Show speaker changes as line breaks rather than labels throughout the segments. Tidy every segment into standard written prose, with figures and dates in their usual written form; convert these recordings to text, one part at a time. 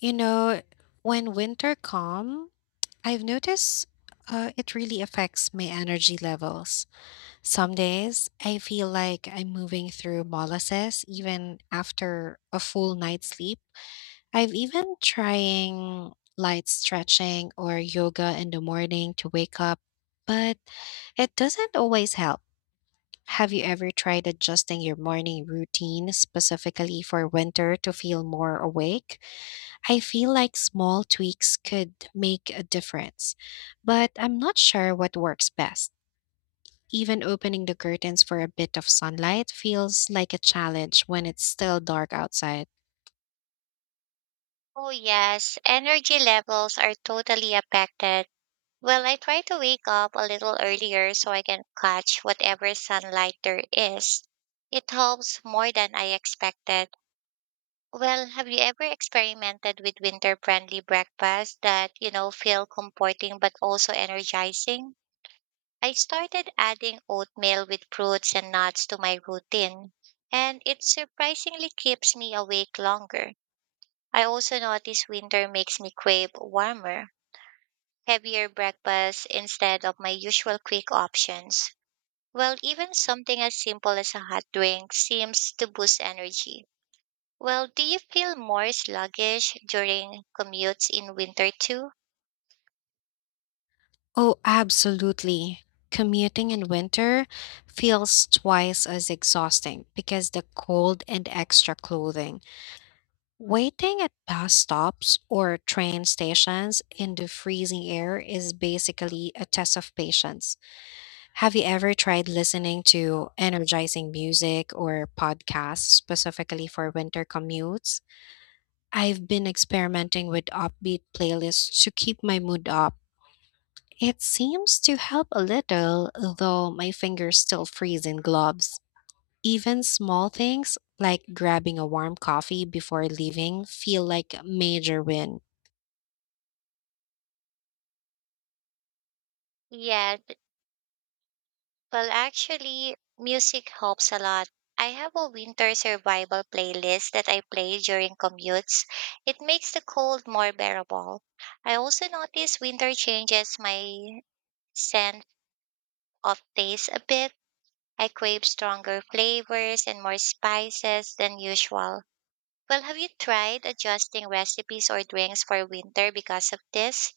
You know, when winter come, I've noticed it really affects my energy levels. Some days I feel like I'm moving through molasses even after a full night's sleep. I've even trying light stretching or yoga in the morning to wake up, but it doesn't always help. Have you ever tried adjusting your morning routine specifically for winter to feel more awake? I feel like small tweaks could make a difference, but I'm not sure what works best. Even opening the curtains for a bit of sunlight feels like a challenge when it's still dark outside.
Oh, yes, energy levels are totally affected. Well, I try to wake up a little earlier so I can catch whatever sunlight there is. It helps more than I expected. Well, have you ever experimented with winter-friendly breakfasts that, feel comforting but also energizing? I started adding oatmeal with fruits and nuts to my routine, and it surprisingly keeps me awake longer. I also notice winter makes me crave warmer, heavier breakfasts instead of my usual quick options. Well, even something as simple as a hot drink seems to boost energy. Well, do you feel more sluggish during commutes in winter too?
Oh, absolutely. Commuting in winter feels twice as exhausting because the cold and extra clothing. Waiting at bus stops or train stations in the freezing air is basically a test of patience. Have you ever tried listening to energizing music or podcasts specifically for winter commutes? I've been experimenting with upbeat playlists to keep my mood up. It seems to help a little, though my fingers still freeze in gloves. Even small things like grabbing a warm coffee before leaving feel like a major win.
Yeah, well, actually, music helps a lot. I have a winter survival playlist that I play during commutes. It makes the cold more bearable. I also notice winter changes my scent off taste a bit. I crave stronger flavors and more spices than usual. Well, have you tried adjusting recipes or drinks for winter because of this?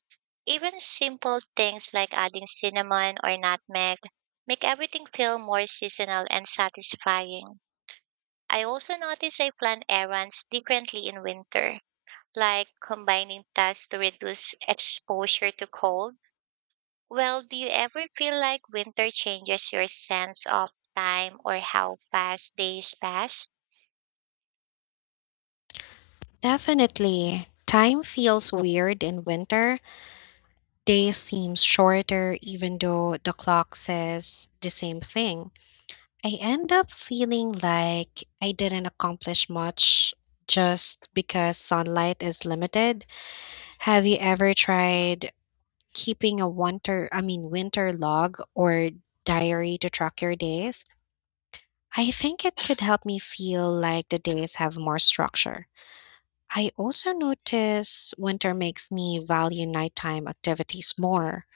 Even simple things like adding cinnamon or nutmeg make everything feel more seasonal and satisfying. I also notice I plan errands differently in winter, like combining tasks to reduce exposure to cold. Well, do you ever feel like winter changes your sense of time or how fast days pass?
Definitely, time feels weird in winter. Days seem shorter even though the clock says the same thing. I end up feeling like I didn't accomplish much just because sunlight is limited. Have you ever tried keeping a winter, I mean winter log or diary to track your days? I think it could help me feel like the days have more structure. I also notice winter makes me value nighttime activities more,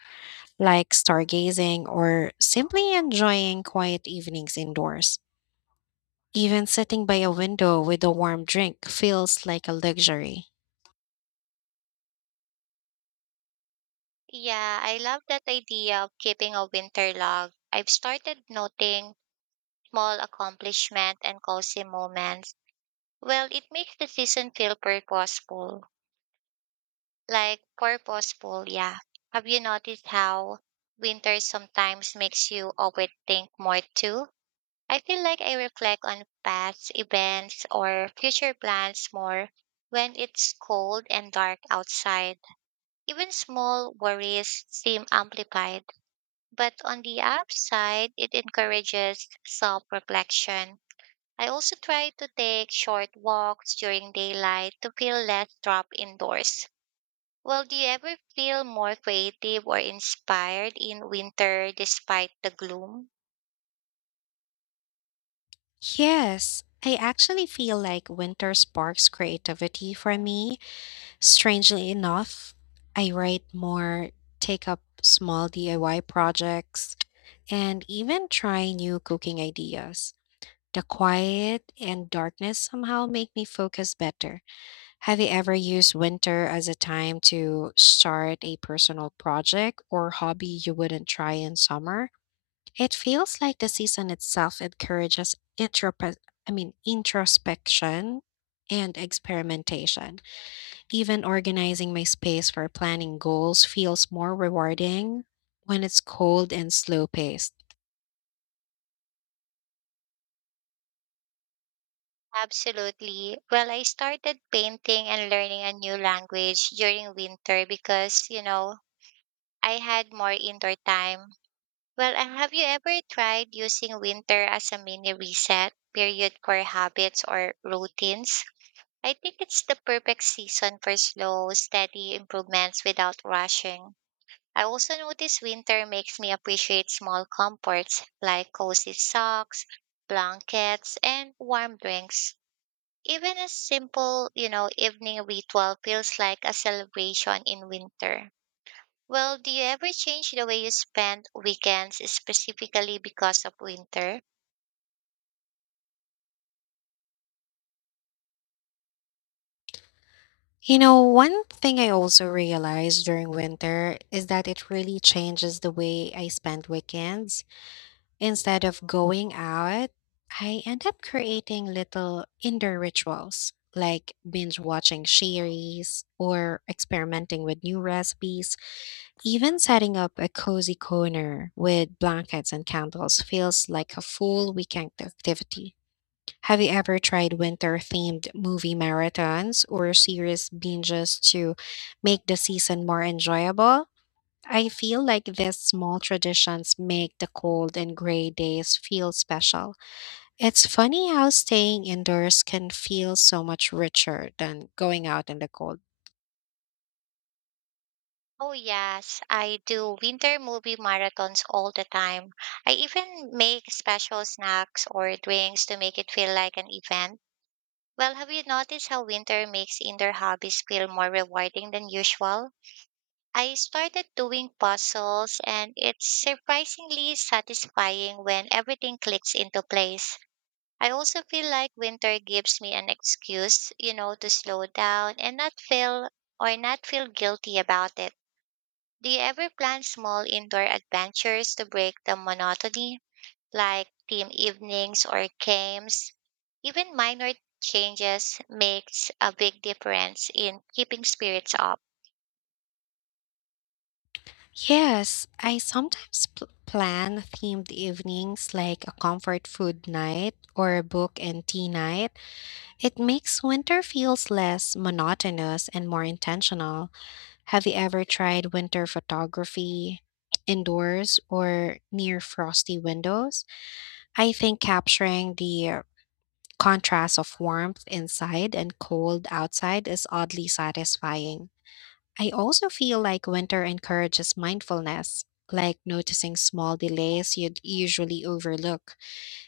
like stargazing or simply enjoying quiet evenings indoors. Even sitting by a window with a warm drink feels like a luxury.
Yeah, I love that idea of keeping a winter log. I've started noting small accomplishments and cozy moments. Well, it makes the season feel purposeful. Like purposeful, yeah. Have you noticed how winter sometimes makes you overthink more too? I feel like I reflect on past events or future plans more when it's cold and dark outside. Even small worries seem amplified. But on the upside, it encourages self reflection. I also try to take short walks during daylight to feel less trapped indoors. Well, do you ever feel more creative or inspired in winter despite the gloom?
Yes, I actually feel like winter sparks creativity for me. Strangely enough, I write more, take up small DIY projects, and even try new cooking ideas. The quiet and darkness somehow make me focus better. Have you ever used winter as a time to start a personal project or hobby you wouldn't try in summer? It feels like the season itself encourages introspection and experimentation. Even organizing my space for planning goals feels more rewarding when it's cold and slow paced.
Absolutely. Well, I started painting and learning a new language during winter because, I had more indoor time. Well, have you ever tried using winter as a mini reset period for habits or routines? I think it's the perfect season for slow, steady improvements without rushing. I also notice winter makes me appreciate small comforts like cozy socks, blankets, and warm drinks. Even a simple, evening ritual feels like a celebration in winter. Well, do you ever change the way you spend weekends specifically because of winter?
You know, one thing I also realized during winter is that it really changes the way I spend weekends. Instead of going out, I end up creating little indoor rituals like binge watching series or experimenting with new recipes. Even setting up a cozy corner with blankets and candles feels like a full weekend activity. Have you ever tried winter themed movie marathons or series binges to make the season more enjoyable? I feel like these small traditions make the cold and gray days feel special. It's funny how staying indoors can feel so much richer than going out in the cold.
Oh, yes, I do winter movie marathons all the time. I even make special snacks or drinks to make it feel like an event. Well, have you noticed how winter makes indoor hobbies feel more rewarding than usual? I started doing puzzles and it's surprisingly satisfying when everything clicks into place. I also feel like winter gives me an excuse, to slow down and not feel or not feel guilty about it. Do you ever plan small indoor adventures to break the monotony, like team evenings or games? Even minor changes makes a big difference in keeping spirits up.
Yes, I sometimes plan themed evenings like a comfort food night or a book and tea night. It makes winter feels less monotonous and more intentional. Have you ever tried winter photography indoors or near frosty windows? I think capturing the contrast of warmth inside and cold outside is oddly satisfying. I also feel like winter encourages mindfulness, like noticing small delays you'd usually overlook.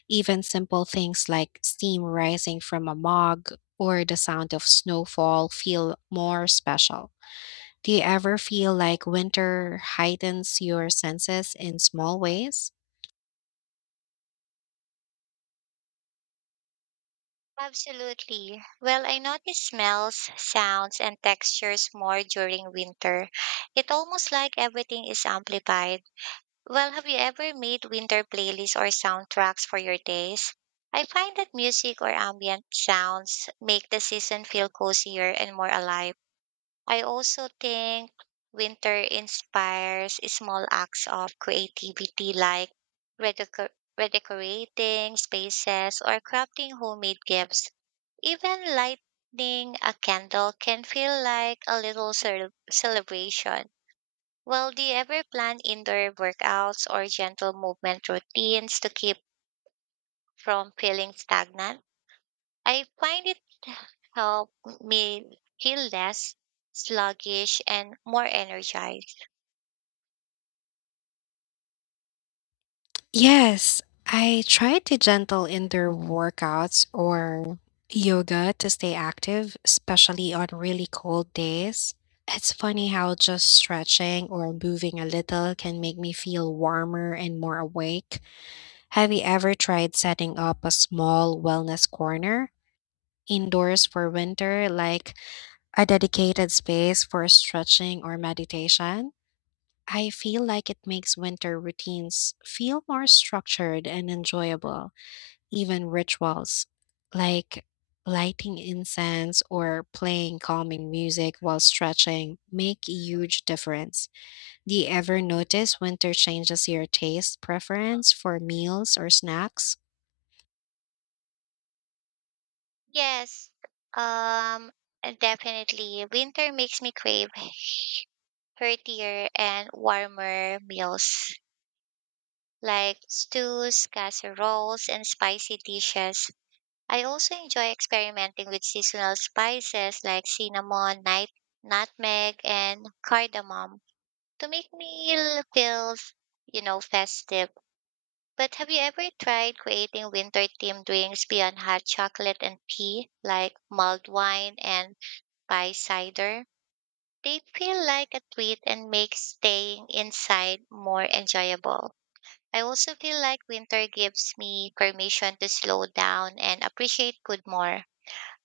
Even simple things like steam rising from a mug or the sound of snowfall feel more special. Do you ever feel like winter heightens your senses in small ways?
Absolutely. Well, I notice smells, sounds, and textures more during winter. It almost like everything is amplified. Well, have you ever made winter playlists or soundtracks for your days? I find that music or ambient sounds make the season feel cozier and more alive. I also think winter inspires small acts of creativity like redeco- redecorating spaces or crafting homemade gifts. Even lighting a candle can feel like a little celebration. Well, do you ever plan indoor workouts or gentle movement routines to keep from feeling stagnant? I find it help me feel less sluggish and more energized.
Yes, I try to gentle indoor workouts or yoga to stay active, especially on really cold days. It's funny how just stretching or moving a little can make me feel warmer and more awake. Have you ever tried setting up a small wellness corner indoors for winter, like a dedicated space for stretching or meditation? I feel like it makes winter routines feel more structured and enjoyable. Even rituals like lighting incense or playing calming music while stretching make a huge difference. Do you ever notice winter changes your taste preference for meals or snacks?
Yes, um, definitely. Winter makes me crave heartier and warmer meals like stews, casseroles, and spicy dishes. I also enjoy experimenting with seasonal spices like cinnamon, nutmeg, and cardamom to make meal feel, festive. But have you ever tried creating winter themed drinks beyond hot chocolate and tea, like mulled wine and pie cider? They feel like a treat and make staying inside more enjoyable. I also feel like winter gives me permission to slow down and appreciate food more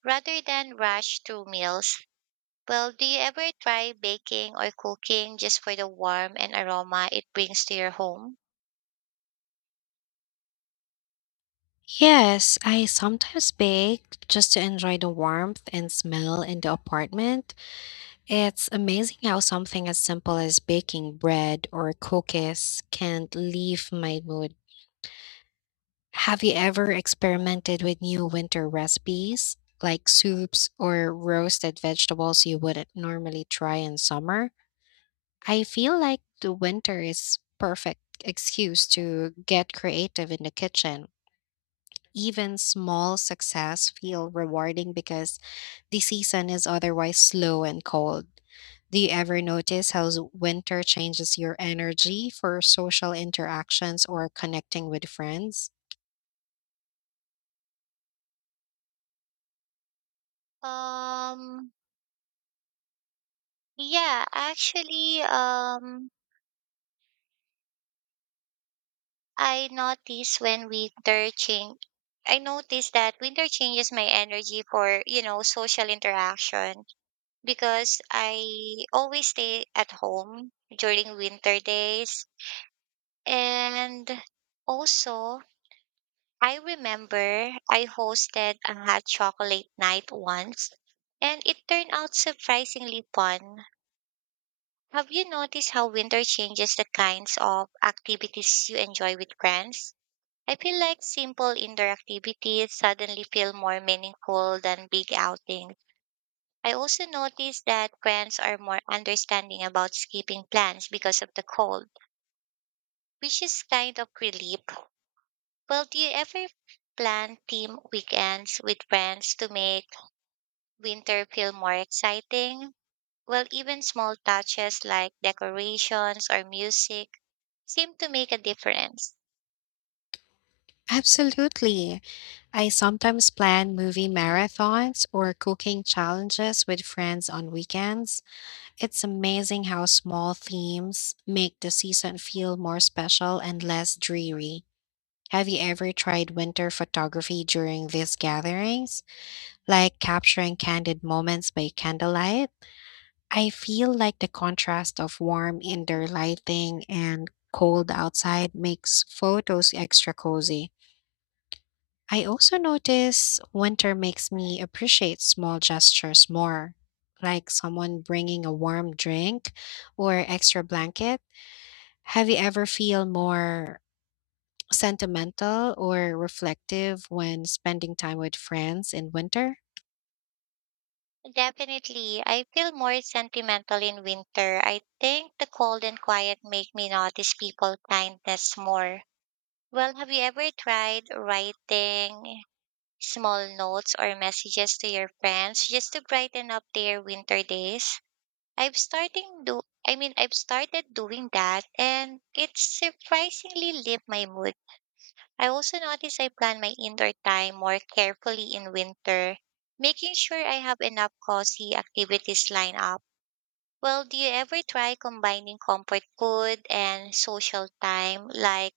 rather than rush through meals. Well, do you ever try baking or cooking just for the warmth and aroma it brings to your home?
Yes, I sometimes bake just to enjoy the warmth and smell in the apartment. It's amazing how something as simple as baking bread or cookies can leave my mood. Have you ever experimented with new winter recipes, like soups or roasted vegetables you wouldn't normally try in summer? I feel like the winter is perfect excuse to get creative in the kitchen. Even small success feel rewarding because the season is otherwise slow and cold. Do you ever notice how winter changes your energy for social interactions or connecting with friends?
Um, yeah, actually, I notice when winter change, I notice that winter changes my energy for, social interaction because I always stay at home during winter days. And also, I remember I hosted a hot chocolate night once, and it turned out surprisingly fun. Have you noticed how winter changes the kinds of activities you enjoy with friends? I feel like simple indoor activities suddenly feel more meaningful than big outings. I also noticed that friends are more understanding about skipping plans because of the cold, which is kind of relief. Well, do you ever plan team weekends with friends to make winter feel more exciting? Well, even small touches like decorations or music seem to make a difference.
Absolutely. I sometimes plan movie marathons or cooking challenges with friends on weekends. It's amazing how small themes make the season feel more special and less dreary. Have you ever tried winter photography during these gatherings, like capturing candid moments by candlelight? I feel like the contrast of warm indoor lighting and cold outside makes photos extra cozy. I also notice winter makes me appreciate small gestures more, like someone bringing a warm drink or extra blanket. Have you ever feel more sentimental or reflective when spending time with friends in winter?
Definitely, I feel more sentimental in winter. I think the cold and quiet make me notice people kindness more. Well, have you ever tried writing small notes or messages to your friends just to brighten up their winter days? I've starting do I mean I've started doing that and it surprisingly lift my mood. I also notice I plan my indoor time more carefully in winter, making sure I have enough cozy activities lined up. Well, do you ever try combining comfort food and social time, like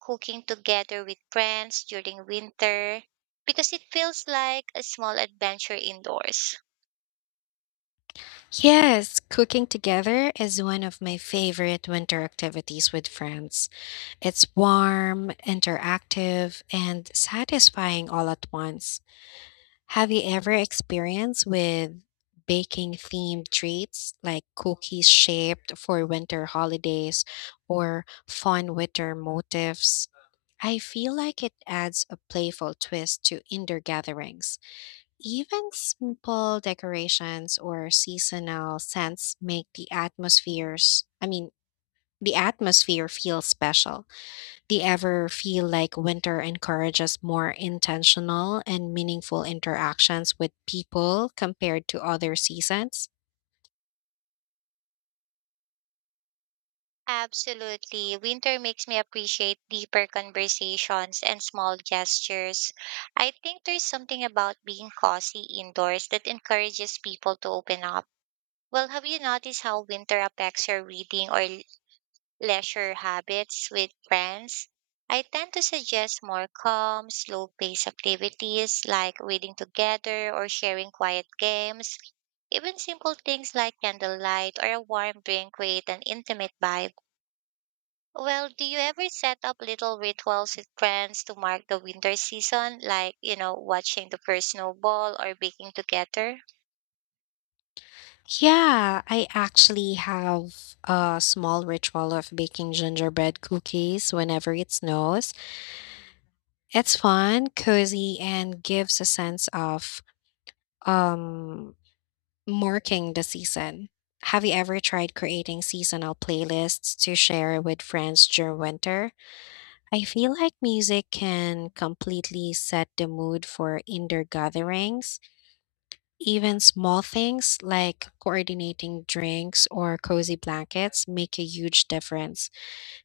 cooking together with friends during winter? Because it feels like a small adventure indoors.
Yes, cooking together is one of my favorite winter activities with friends. It's warm, interactive, and satisfying all at once. Have you ever experienced with baking themed treats like cookies shaped for winter holidays or fun winter motifs? I feel like it adds a playful twist to indoor gatherings. Even simple decorations or seasonal scents make the atmosphere feel special. Do you ever feel like winter encourages more intentional and meaningful interactions with people compared to other seasons?
Absolutely. Winter makes me appreciate deeper conversations and small gestures. I think there's something about being cozy indoors that encourages people to open up. Well, have you noticed how winter affects your reading or leisure habits with friends? I tend to suggest more calm, slow paced activities like reading together or sharing quiet games. Even simple things like candlelight or a warm drink create an intimate vibe. Well, do you ever set up little rituals with friends to mark the winter season, like, watching the first snowball or baking together?
Yeah, I actually have a small ritual of baking gingerbread cookies whenever it snows. It's fun, cozy, and gives a sense of, um, marking the season. Have you ever tried creating seasonal playlists to share with friends during winter? I feel like music can completely set the mood for indoor gatherings. Even small things like coordinating drinks or cozy blankets make a huge difference.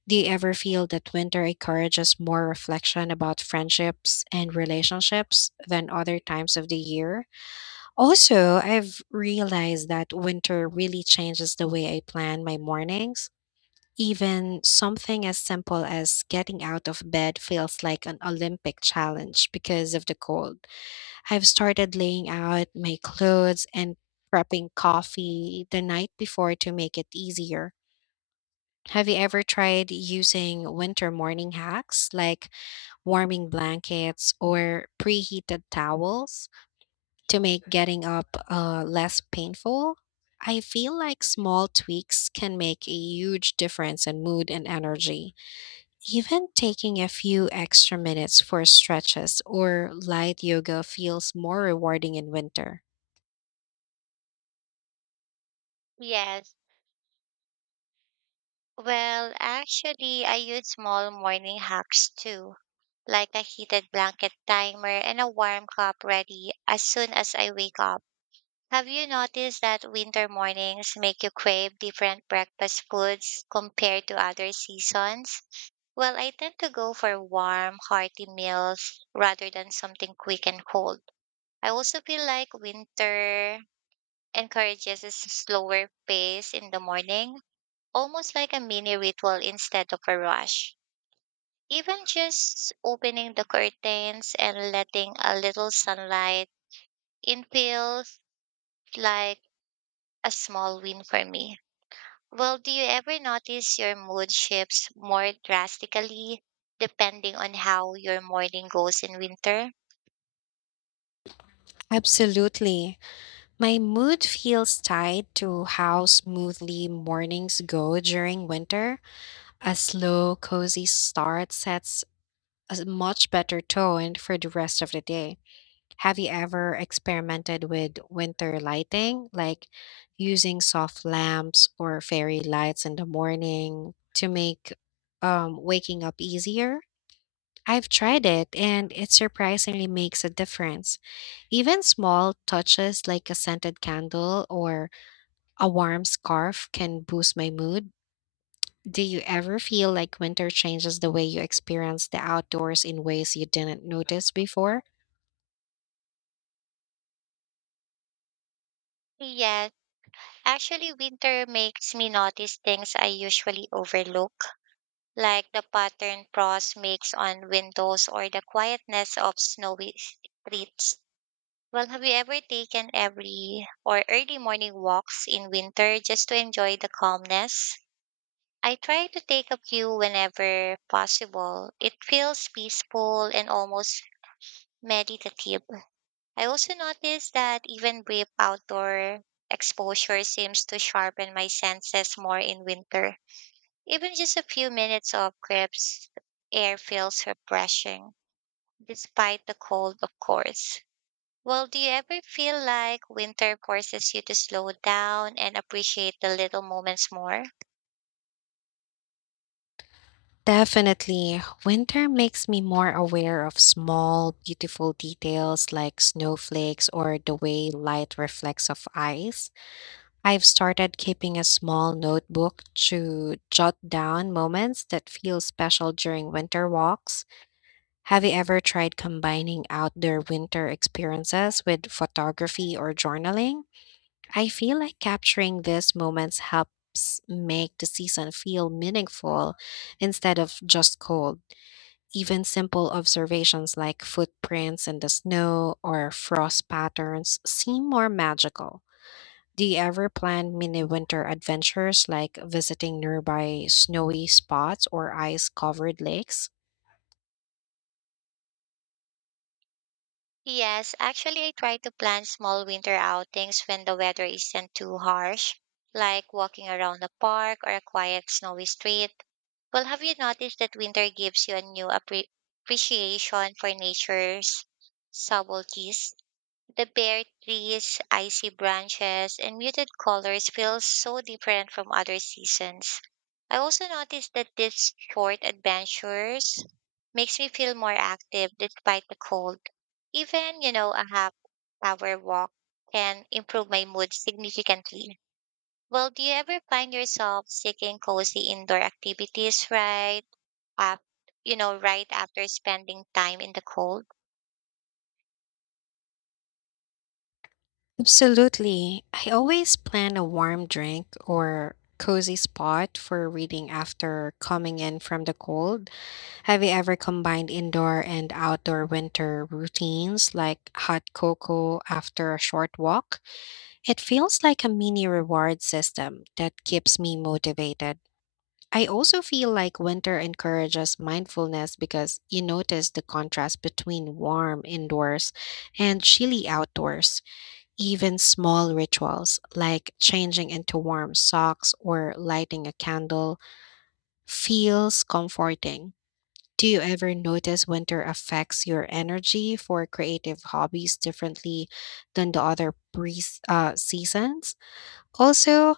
Do you ever feel that winter encourages more reflection about friendships and relationships than other times of the year? Also, I've realized that winter really changes the way I plan my mornings. Even something as simple as getting out of bed feels like an Olympic challenge because of the cold. I've started laying out my clothes and prepping coffee the night before to make it easier. Have you ever tried using winter morning hacks like warming blankets or preheated towels to make getting up less painful? I feel like small tweaks can make a huge difference in mood and energy. Even taking a few extra minutes for stretches or light yoga feels more rewarding in winter.
Yes, well, actually, I use small morning hacks too, like a heated blanket timer and a warm cup ready as soon as I wake up. Have you noticed that winter mornings make you crave different breakfast foods compared to other seasons? Well, I tend to go for warm, hearty meals rather than something quick and cold. I also feel like winter encourages a slower pace in the morning, almost like a mini ritual instead of a rush. Even just opening the curtains and letting a little sunlight in feels like a small win for me. Well, do you ever notice your mood shifts more drastically depending on how your morning goes in winter?
Absolutely. My mood feels tied to how smoothly mornings go during winter. A slow, cozy start sets much better tone for the rest of the day. Have you ever experimented with winter lighting, like using soft lamps or fairy lights in the morning to make waking up easier? I've tried it and it surprisingly makes a difference. Even small touches like a scented candle or a warm scarf can boost my mood. Do you ever feel like winter changes the way you experience the outdoors in ways you didn't notice before?
Yes, actually, winter makes me notice things I usually overlook like the pattern frost makes on windows or the quietness of snowy streets. Well, have you ever taken every or early morning walks in winter just to enjoy the calmness? I try to take a few whenever possible. It feels peaceful and almost meditative. I also notice that even brief outdoor exposure seems to sharpen my senses more in winter. Even just a few minutes of crisp air feels refreshing, despite the cold, of course. Well, do you ever feel like winter forces you to slow down and appreciate the little moments more?
Definitely. Winter makes me more aware of small, beautiful details like snowflakes or the way light reflects off ice. I've started keeping a small notebook to jot down moments that feel special during winter walks. Have you ever tried combining outdoor winter experiences with photography or journaling? I feel like capturing these moments helps make the season feel meaningful instead of just cold. Even simple observations like footprints in the snow or frost patterns seem more magical. Do you ever plan mini winter adventures like visiting nearby snowy spots or ice covered lakes?
Yes, actually, I try to plan small winter outings when the weather isn't too harsh, like walking around a park or a quiet, snowy street. Well, have you noticed that winter gives you a new appreciation for nature's subtleties? The bare trees, icy branches, and muted colors feel so different from other seasons. I also noticed that these short adventures makes me feel more active despite the cold. Even, a half hour walk can improve my mood significantly. Well, do you ever find yourself seeking cozy indoor activities right after right after spending time in the cold?
Absolutely. I always plan a warm drink or cozy spot for reading after coming in from the cold. Have you ever combined indoor and outdoor winter routines like hot cocoa after a short walk? It feels like a mini reward system that keeps me motivated. I also feel like winter encourages mindfulness because you notice the contrast between warm indoors and chilly outdoors. Even small rituals like changing into warm socks or lighting a candle feels comforting. Do you ever notice winter affects your energy for creative hobbies differently than the other seasons? Also,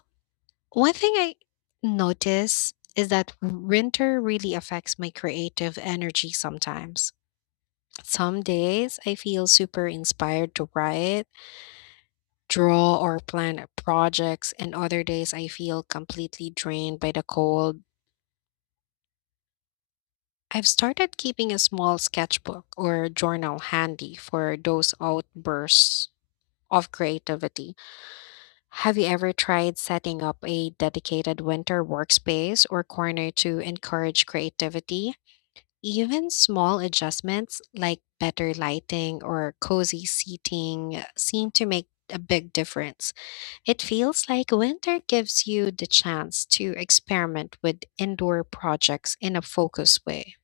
one thing I notice is that winter really affects my creative energy sometimes. Some days I feel super inspired to write draw or plan projects, and other days I feel completely drained by the cold. I've started keeping a small sketchbook or journal handy for those outbursts of creativity. Have you ever tried setting up a dedicated winter workspace or corner to encourage creativity? Even small adjustments like better lighting or cozy seating seem to make a big difference. It feels like winter gives you the chance to experiment with indoor projects in a focused way.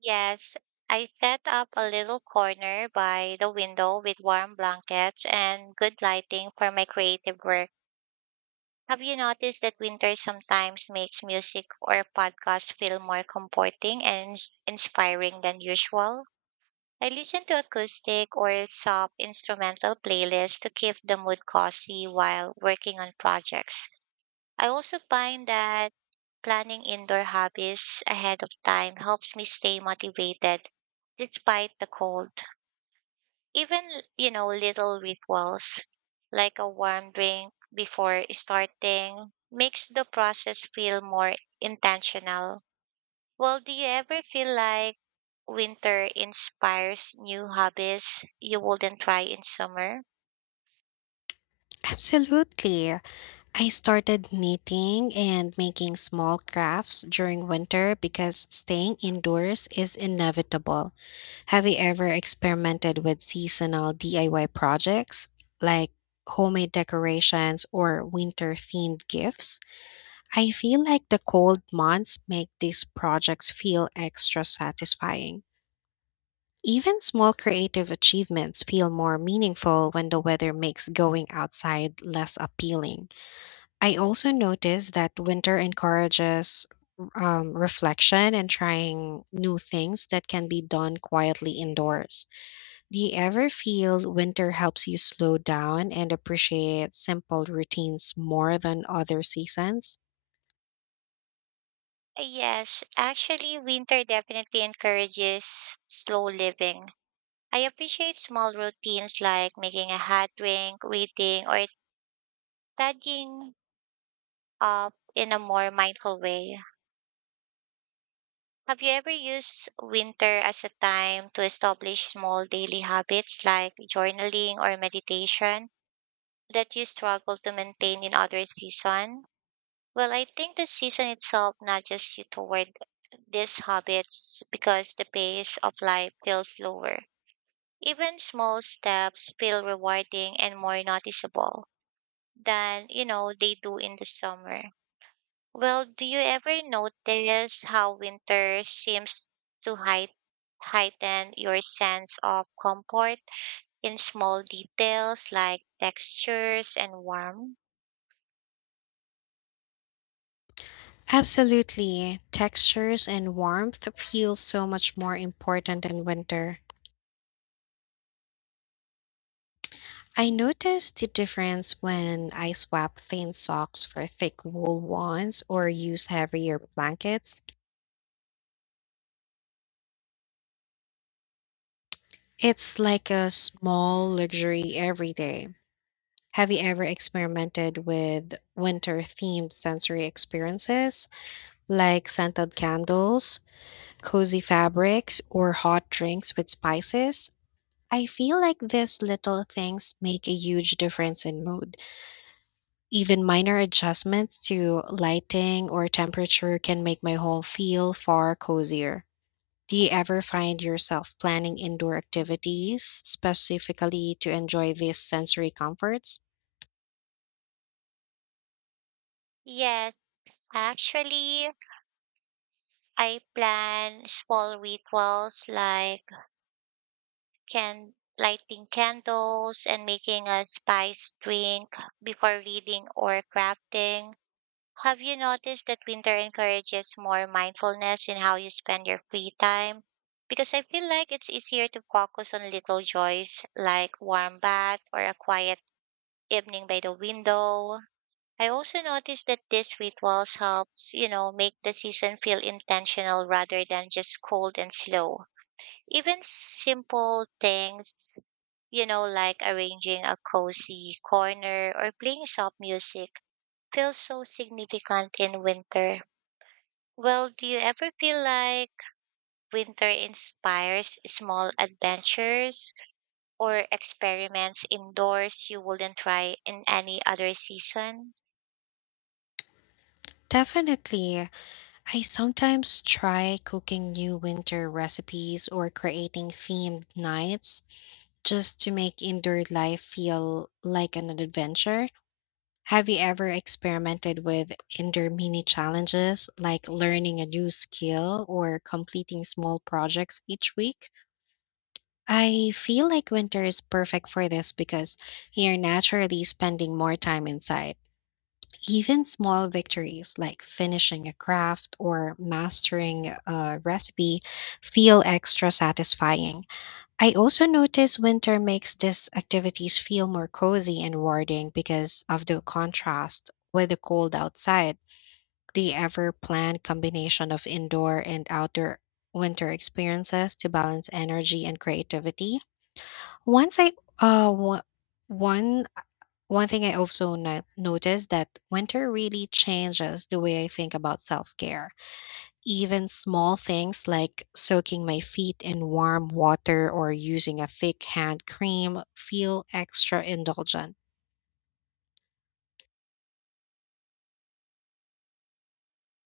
Yes, I set up a little corner by the window with warm blankets and good lighting for my creative work. Have you noticed that winter sometimes makes music or podcast feel more comforting and inspiring than usual? I listen to acoustic or soft instrumental playlists to keep the mood cozy while working on projects. I also find that planning indoor hobbies ahead of time helps me stay motivated despite the cold. Even, little rituals like a warm drink before starting makes the process feel more intentional. Well, do you ever feel like winter inspires new hobbies you wouldn't try in summer?
Absolutely. I started knitting and making small crafts during winter because staying indoors is inevitable. Have you ever experimented with seasonal DIY projects like homemade decorations or winter themed gifts? I feel like the cold months make these projects feel extra satisfying. Even small creative achievements feel more meaningful when the weather makes going outside less appealing. I also notice that winter encourages reflection and trying new things that can be done quietly indoors. Do you ever feel winter helps you slow down and appreciate simple routines more than other seasons?
Yes, actually, winter definitely encourages slow living. I appreciate small routines like making a hot drink, reading, or tidying up in a more mindful way. Have you ever used winter as a time to establish small daily habits like journaling or meditation that you struggle to maintain in other season? Well, I think the season itself nudges you toward these habits because the pace of life feels slower. Even small steps feel rewarding and more noticeable than you know they do in the summer. Well, do you ever notice how winter seems to heighten your sense of comfort in small details like textures and warmth?
Absolutely. Textures and warmth feel so much more important in winter. I notice the difference when I swap thin socks for thick wool ones or use heavier blankets. It's like a small luxury every day. Have you ever experimented with winter themed sensory experiences like scented candles, cozy fabrics, or hot drinks with spices? I feel like these little things make a huge difference in mood. Even minor adjustments to lighting or temperature can make my home feel far cozier. Do you ever find yourself planning indoor activities specifically to enjoy these sensory comforts?
Yes, actually, I plan small rituals like can lighting candles and making a spice drink before reading or crafting. Have you noticed that winter encourages more mindfulness in how you spend your free time? Because I feel like it's easier to focus on little joys like warm bath or a quiet evening by the window. I also noticed that these rituals helps, make the season feel intentional rather than just cold and slow. Even simple things, like arranging a cozy corner or playing soft music feels so significant in winter. Well, do you ever feel like winter inspires small adventures or experiments indoors you wouldn't try in any other season?
Definitely. I sometimes try cooking new winter recipes or creating themed nights just to make indoor life feel like an adventure. Have you ever experimented with indoor mini challenges like learning a new skill or completing small projects each week? I feel like winter is perfect for this because you're naturally spending more time inside. Even small victories like finishing a craft or mastering a recipe feel extra satisfying. I also notice winter makes these activities feel more cozy and rewarding because of the contrast with the cold outside. Do you ever plan combination of indoor and outdoor winter experiences to balance energy and creativity? Once I wa- one one thing I also noticed that winter really changes the way I think about self-care. Even small things like soaking my feet in warm water or using a thick hand cream feel extra indulgent.